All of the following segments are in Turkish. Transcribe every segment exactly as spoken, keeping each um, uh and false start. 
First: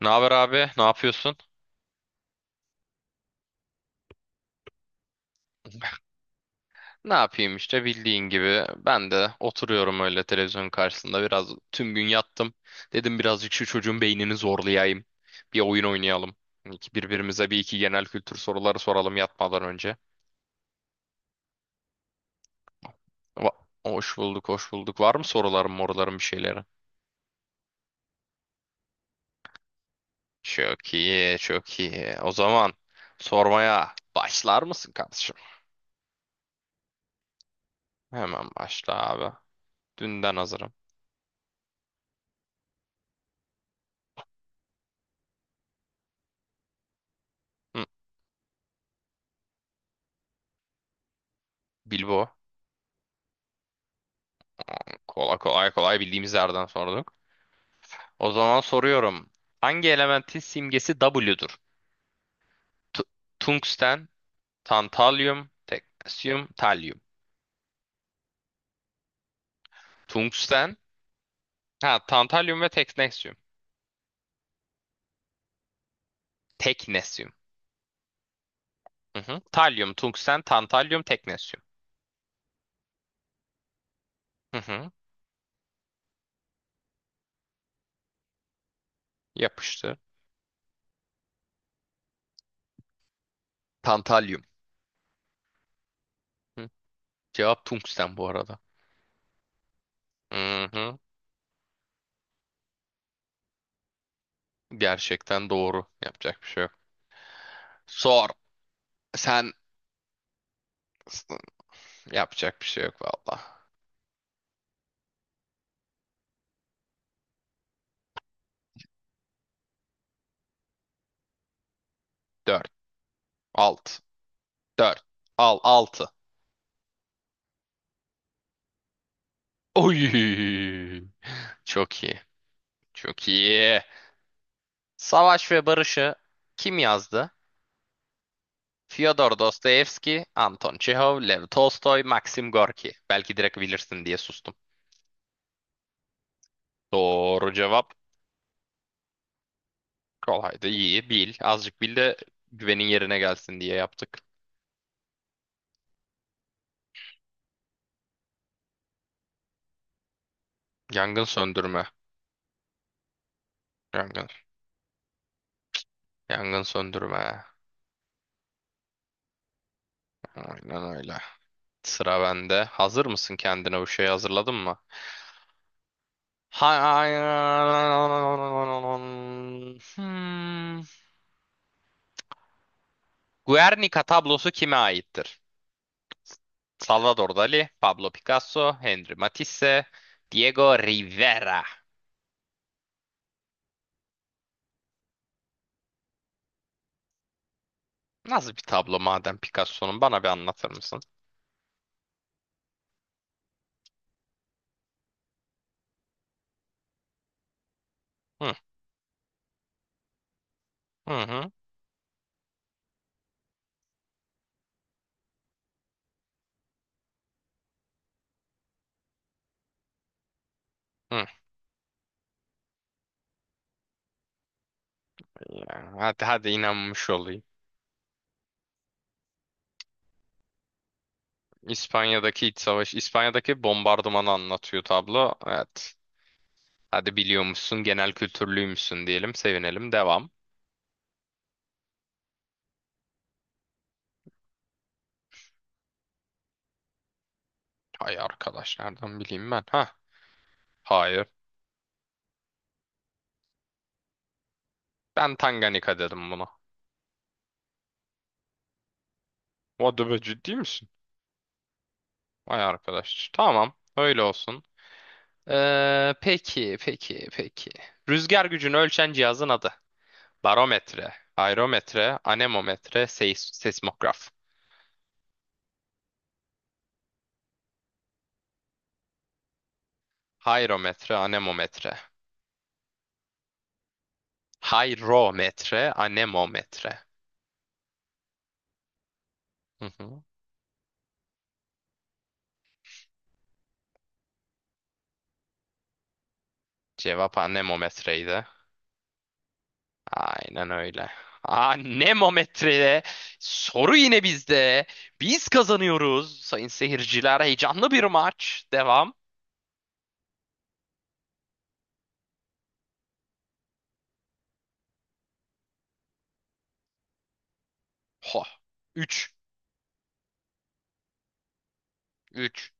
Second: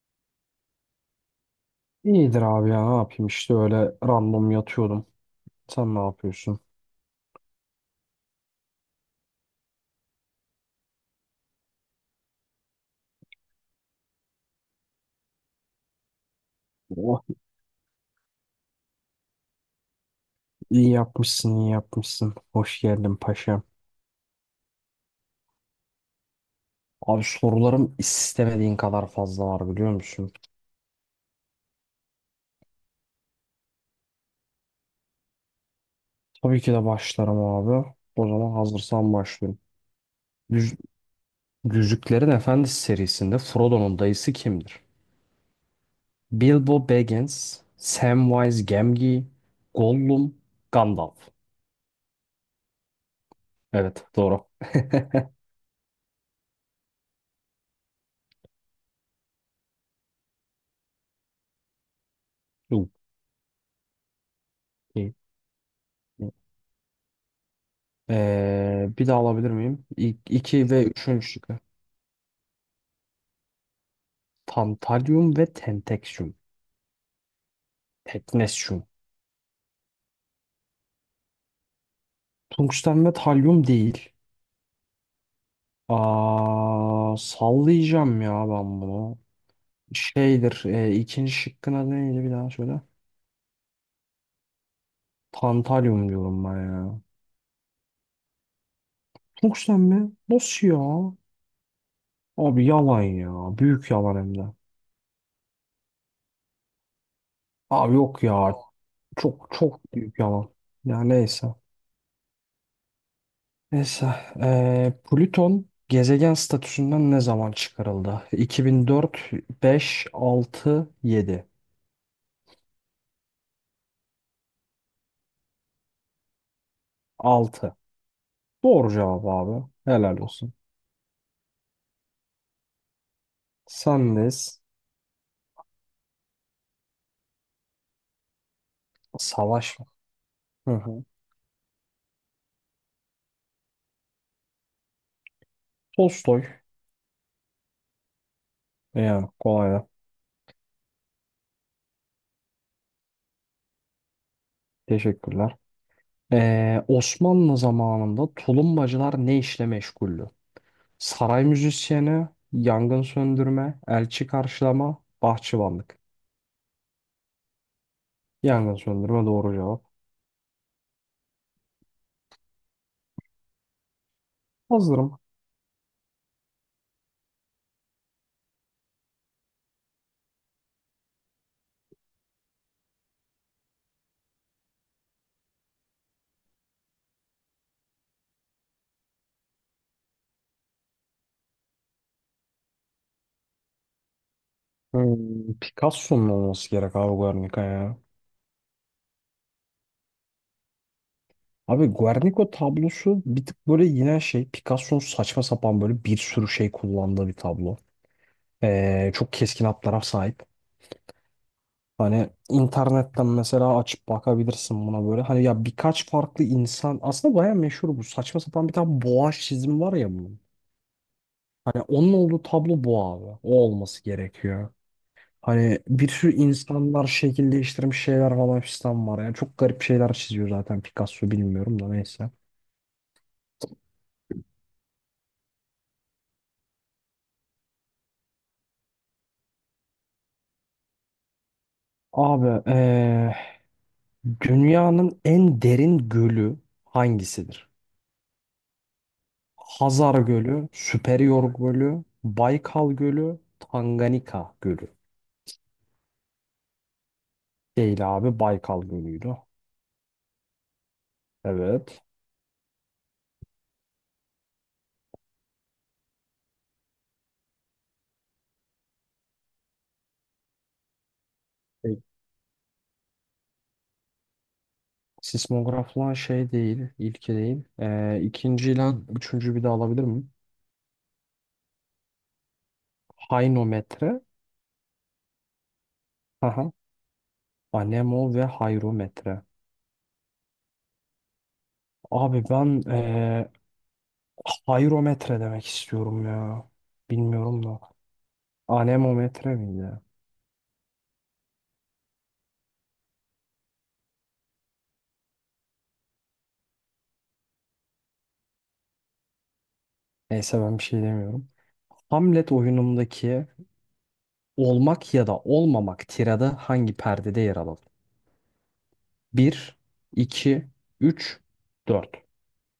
Ne haber abi? Ne yapıyorsun? İyidir abi ya ne yapayım işte öyle random yatıyordum. Sen ne yapıyorsun? Ne yapayım işte bildiğin gibi. Ben de oturuyorum öyle televizyonun karşısında biraz tüm gün yattım. Dedim birazcık şu çocuğun beynini zorlayayım. Bir oyun oynayalım. İki- Oh, Birbirimize bir iki genel kültür soruları soralım yatmadan önce. iyi yapmışsın iyi yapmışsın. Hoş geldin paşam. Va- Hoş bulduk, hoş bulduk. Var mı soruların, moruların bir şeyleri? Abi sorularım istemediğin kadar fazla var biliyor musun? Çok iyi, çok iyi. O zaman sormaya başlar mısın kardeşim? Tabii ki de başlarım abi. O Hemen zaman başla hazırsan abi. başlıyorum. Dünden hazırım. Yüz- Yüzüklerin Efendisi serisinde Frodo'nun dayısı kimdir? Bilbo Baggins, Hı, Samwise Gamgee, Gollum, Gandalf. Bilbo. Evet doğru. Kolay kolay kolay bildiğimiz yerden sorduk. O zaman soruyorum. Hangi elementin simgesi W'dur? Tu- tungsten, Okey. tantalyum, teknesyum, talyum. Ee, bir daha alabilir miyim? İlk, iki Tungsten, ve üçüncü şıkkı. ha tantalyum ve teknesyum. Tantalyum ve tenteksyum. Teknesyum. Teknesyum. Hı hı. Talyum, tungsten, tantalyum, teknesyum. Tungsten ve talyum değil. Hı hı. Aa, sallayacağım ya ben bunu. Yapıştı. Şeydir. E, ikinci şıkkın adı neydi bir daha söyle. Tantalyum. Tantalyum diyorum ben Hı. ya. Cevap tungsten bu arada. Tungsten mi? Nasıl Hı hı. ya? Abi yalan ya. Büyük yalan hem de. Gerçekten doğru. Yapacak bir şey yok. Abi yok Sor. ya. Çok Sen çok büyük yalan. Ya neyse. yapacak bir şey yok valla. Neyse. eee, Plüton gezegen statüsünden ne zaman çıkarıldı? iki bin dört, beş, altı, yedi. Dört altı. Dört. Al altı. altı. Doğru cevap abi. Helal olsun. Oy. Çok iyi. Çok iyi. Sendeyiz. Savaş ve Barış'ı kim yazdı? Fyodor Savaş mı? Dostoyevski, Hı Anton hı. Çehov, Lev Tolstoy, Maxim Gorki. Belki direkt bilirsin diye sustum. Tolstoy. Doğru cevap. Yani kolay da. Kolaydı. İyi bil. Azıcık bil de güvenin yerine gelsin diye yaptık. Teşekkürler. Eee, Osmanlı zamanında tulumbacılar ne işle meşguldü? Yangın Saray söndürme. müzisyeni, yangın söndürme, elçi Yangın. karşılama, bahçıvanlık. Yangın söndürme. Yangın söndürme doğru cevap. Aynen öyle. Sıra bende. Hazır mısın kendine bu şeyi hazırladın mı? Hazırım. Hayır. Hmm. Guernica tablosu kime aittir? Salvador Dali, Pablo Picasso, Henri Matisse, Diego Rivera. Hmm, Picasso'nun olması gerek abi Guernica ya. Nasıl bir tablo madem Picasso'nun bana bir anlatır mısın? Abi Guernica tablosu bir tık böyle yine şey Picasso'nun saçma sapan böyle bir sürü şey kullandığı bir tablo. Hı Ee, çok keskin hatlara sahip. hı hı. Hani internetten mesela açıp bakabilirsin buna böyle. Hani ya birkaç farklı insan aslında baya meşhur bu. Saçma sapan bir tane boğa çizimi var ya bunun. hı. Hani onun olduğu tablo bu abi. O olması gerekiyor. Hani Ya, bir hadi sürü hadi insanlar inanmış olayım. şekil değiştirmiş şeyler falan fistan var. Yani çok garip şeyler çiziyor zaten Picasso bilmiyorum da neyse. İspanya'daki iç savaş, İspanya'daki bombardımanı anlatıyor tablo. Evet. Hadi biliyormuşsun, genel kültürlüymüşsün diyelim, sevinelim. Devam. Abi eee, dünyanın en derin gölü hangisidir? Ay arkadaş nereden bileyim ben? Ha. Hazar Gölü, Hayır. Süperior Gölü, Baykal Gölü, Tanganyika Gölü. Ben Tanganyika dedim buna. Değil abi Baykal Gölü'ydü. What the- ciddi misin? Evet. Vay arkadaş. Tamam. Öyle olsun. Ee, peki, peki, peki. Rüzgar gücünü ölçen cihazın adı. Barometre, E, aerometre, anemometre, seis seismograf. Sismograf lan şey değil, ilki değil. Ee, ikinci ile üçüncü bir de alabilir miyim? Hayrometre, anemometre. Hainometre, Hayrometre, haha, anemometre. anemo ve hayrometre. Hı hı. Abi ben ee, hayrometre demek istiyorum ya. Cevap Bilmiyorum da. anemometreydi. Anemometre miydi? Aynen öyle. Aa, Nemometre'de soru yine bizde. Biz kazanıyoruz sayın seyirciler. Heyecanlı bir maç. Devam. Neyse ben bir şey demiyorum. Hamlet oyunumdaki olmak ya da olmamak tirada hangi perdede yer alalım? Ho. üç. Bir, iki, üç, dört. üç.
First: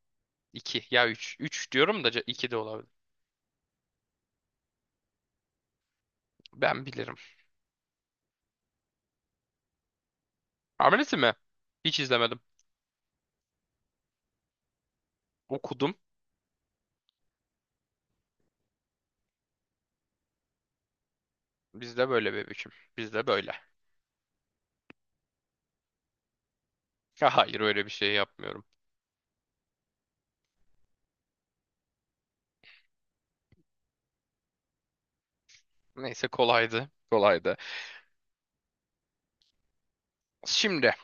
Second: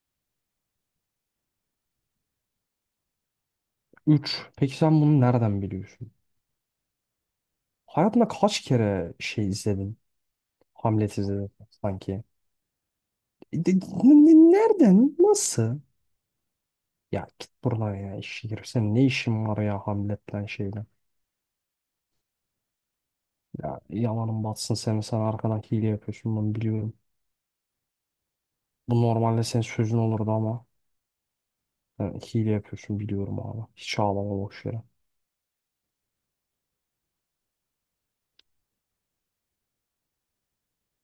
iki. Ya üç. üç diyorum da iki de olabilir. Üç. Peki sen bunu nereden biliyorsun? Ben bilirim. Hayatında kaç kere şey izledin? Hamlesi Hamlet mi? izledin Hiç sanki. izlemedim. E, de- ne- Nereden? Nasıl? Okudum. Ya git buradan ya işe girip senin ne işin var ya Hamlet'ten şeyle. Bizde böyle bebişim. Bizde böyle. Ya yalanın batsın senin sen arkadan hile yapıyorsun bunu biliyorum. Ya hayır öyle bir şey yapmıyorum. Bu normalde senin sözün olurdu ama sen hile yapıyorsun biliyorum abi. Hiç ağlama boş yere. Neyse kolaydı. Kolaydı. Şimdi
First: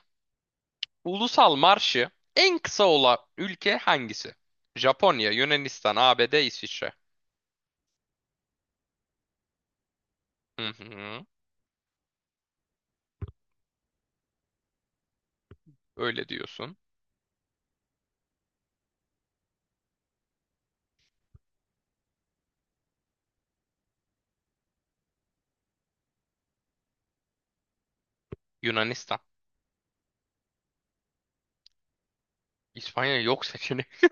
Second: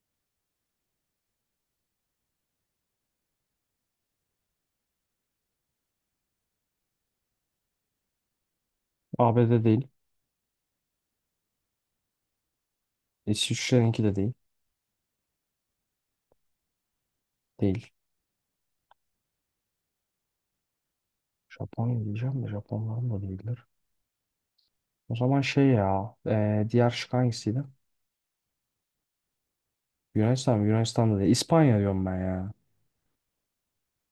ulusal marşı en kısa olan ülke hangisi? Japonya, Yunanistan, A B D, İsviçre. A B D değil. Hı hı. İsviçre'ninki de değil. Öyle diyorsun. Değil. Japonya diyeceğim de Japonların da değildir. O zaman şey ya e, diğer şık hangisiydi? Yunanistan. Yunanistan mı? Yunanistan'da değil. İspanya diyorum ben ya. İspanya yok seçenekte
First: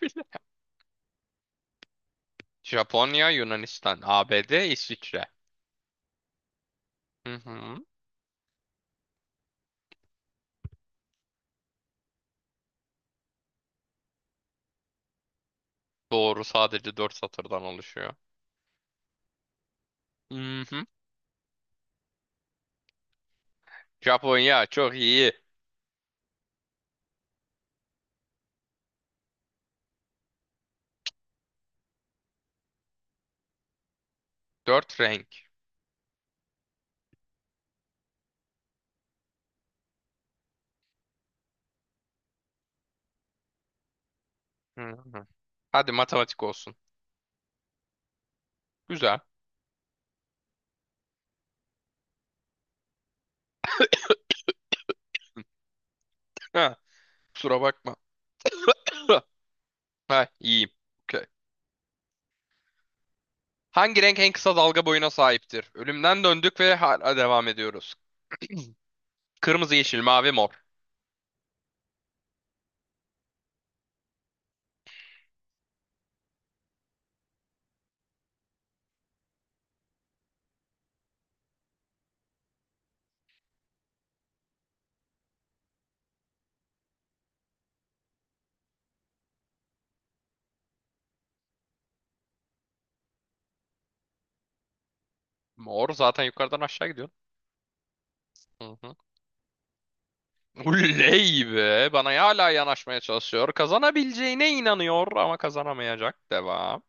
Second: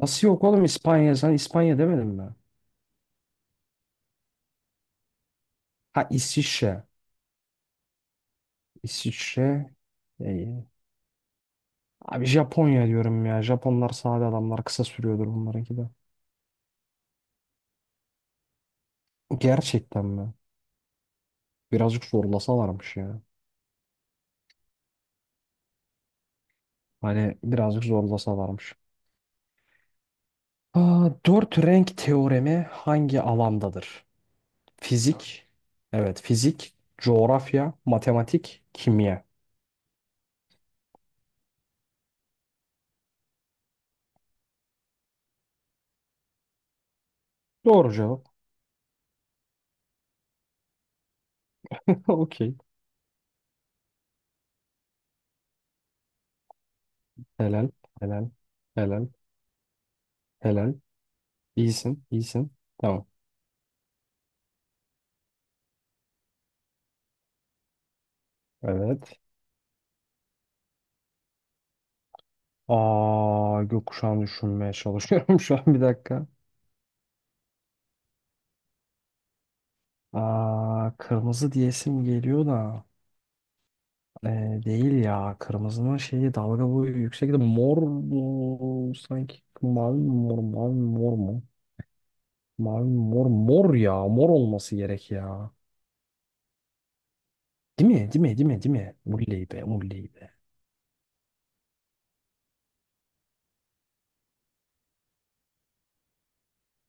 bile. yok oğlum İspanya? Sen İspanya demedin mi? Japonya, Yunanistan, A B D, İsviçre. Ha İsviçre. Hı hı. İsviçre. İyi. Abi Japonya diyorum ya. Japonlar sade adamlar. Kısa sürüyordur bunlarınki de. Doğru sadece dört satırdan oluşuyor. Gerçekten mi? Hı hı. Birazcık zorlasalarmış ya. Japonya çok iyi. Hani birazcık zorlasalarmış. Aa, dört renk teoremi hangi alandadır? Dört renk. Fizik. Evet fizik. Coğrafya. Matematik. Kimya. Hı hı. Hadi matematik olsun. Doğru cevap. Güzel. Okey. Ha, kusura Helal. bakma. Helal. Helal. Ha, iyiyim. Helal. Okey. İyisin, iyisin. Tamam. Hangi renk en kısa dalga boyuna sahiptir? Ölümden döndük ve hala devam ediyoruz. Evet. Kırmızı, yeşil, mavi, mor. Aa, gökkuşağını düşünmeye çalışıyorum şu an bir dakika. Aa, kırmızı diyesim geliyor da. Ee, değil ya. Kırmızının şeyi dalga boyu yüksek de mor mu? Sanki mavi mi mor, mavi mi mor mu? Mavi mi mor, mor ya. Mor olması gerek ya. Mor zaten yukarıdan aşağı gidiyor. Değil mi? Değil mi? Değil mi? Hı Değil hı. mi? Mulley be, mulley be. Uley be. Bana hala yanaşmaya çalışıyor. Kazanabileceğine inanıyor ama kazanamayacak. Devam.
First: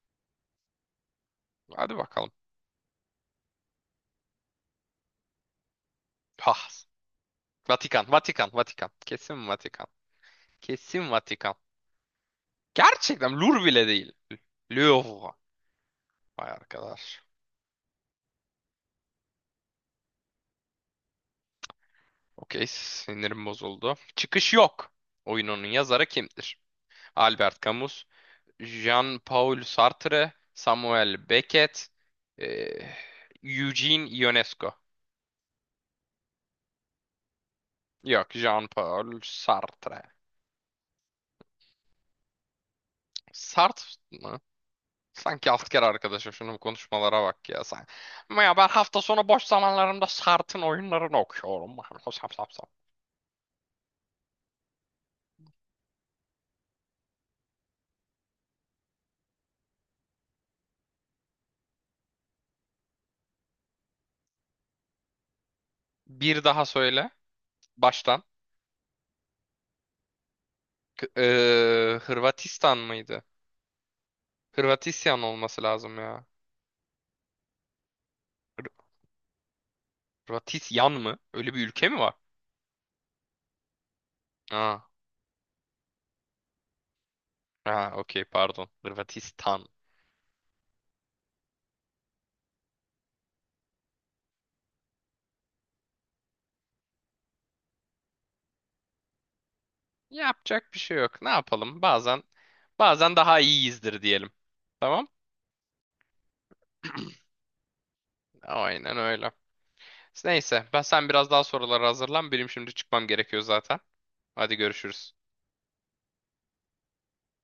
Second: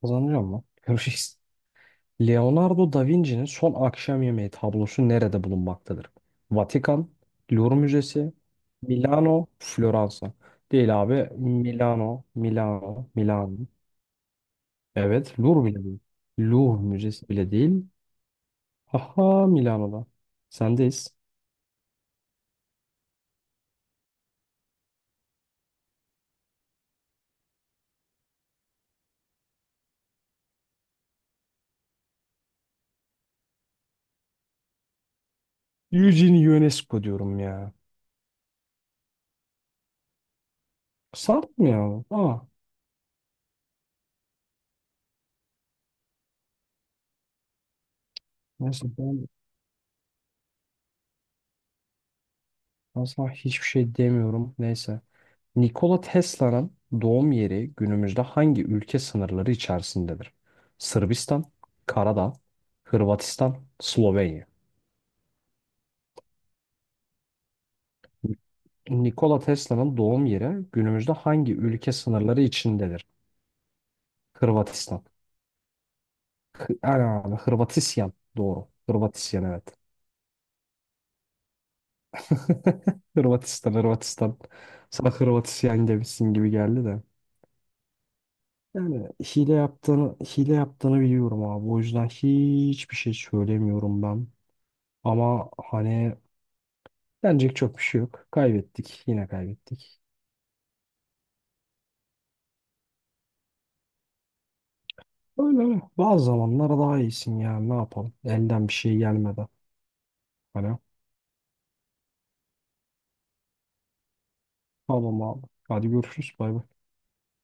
Kazanacağım mı? Görüşürüz. Hadi bakalım. Leonardo da Vinci'nin Son Akşam Yemeği tablosu nerede bulunmaktadır? Ah. Vatikan, Louvre Vatikan, Müzesi, Vatikan, Vatikan. Kesin Milano, Vatikan. Floransa. Değil Kesin abi. Vatikan. Milano, Milano, Gerçekten Milano. Lur bile değil. Louvre. Evet, Louvre bile değil. Vay Louvre arkadaş. Müzesi bile değil. Aha Milano'da. Sendeyiz. Okey, sinirim bozuldu. Çıkış yok. Oyununun yazarı kimdir? Albert Camus, Jean-Paul Sartre, Samuel Beckett, eh, Eugene Ionesco. Eugene UNESCO diyorum ya. Yok, Jean-Paul Sartre. Sarp mı ya? Aa, Sart mı? Sanki alt kere arkadaşım şunun konuşmalara bak ya sen. Ama ya ben neyse hafta sonu ben boş zamanlarımda Sart'ın oyunlarını okuyorum. Sap, sap, sap. asla hiçbir şey demiyorum. Neyse. Nikola Tesla'nın doğum yeri günümüzde hangi ülke sınırları içerisindedir? Sırbistan, Karadağ, Hırvatistan, Slovenya. Bir daha söyle baştan. Nikola Tesla'nın doğum yeri K- günümüzde hangi ülke eee, sınırları Hırvatistan içindedir? mıydı? Hırvatistan. Hırvatisyan olması lazım ya. Hı- Ana, Hırvatisyan. Hır- Doğru. Hırvatisyan evet. Hırvatisyan mı? Öyle bir ülke mi var? Hırvatistan, Hırvatistan. Aa, Sana Hırvatisyan demişsin gibi geldi de. ha, okey pardon. Yani hile Hırvatistan. yaptığını hile yaptığını biliyorum abi. O yüzden hiçbir şey söylemiyorum ben. Ama hani denecek çok bir şey yok. Kaybettik. Yine kaybettik. Yapacak bir şey yok. Ne yapalım? Bazen bazen daha iyiyizdir diyelim. Tamam? Öyle öyle. Bazı zamanlar daha iyisin yani. Ne yapalım? Elden bir Aynen şey öyle. gelmeden. Neyse Hani ben sen biraz daha sorulara hazırlan. Benim şimdi çıkmam gerekiyor zaten. Hadi görüşürüz. tamam abi. Hadi görüşürüz. Bay bay.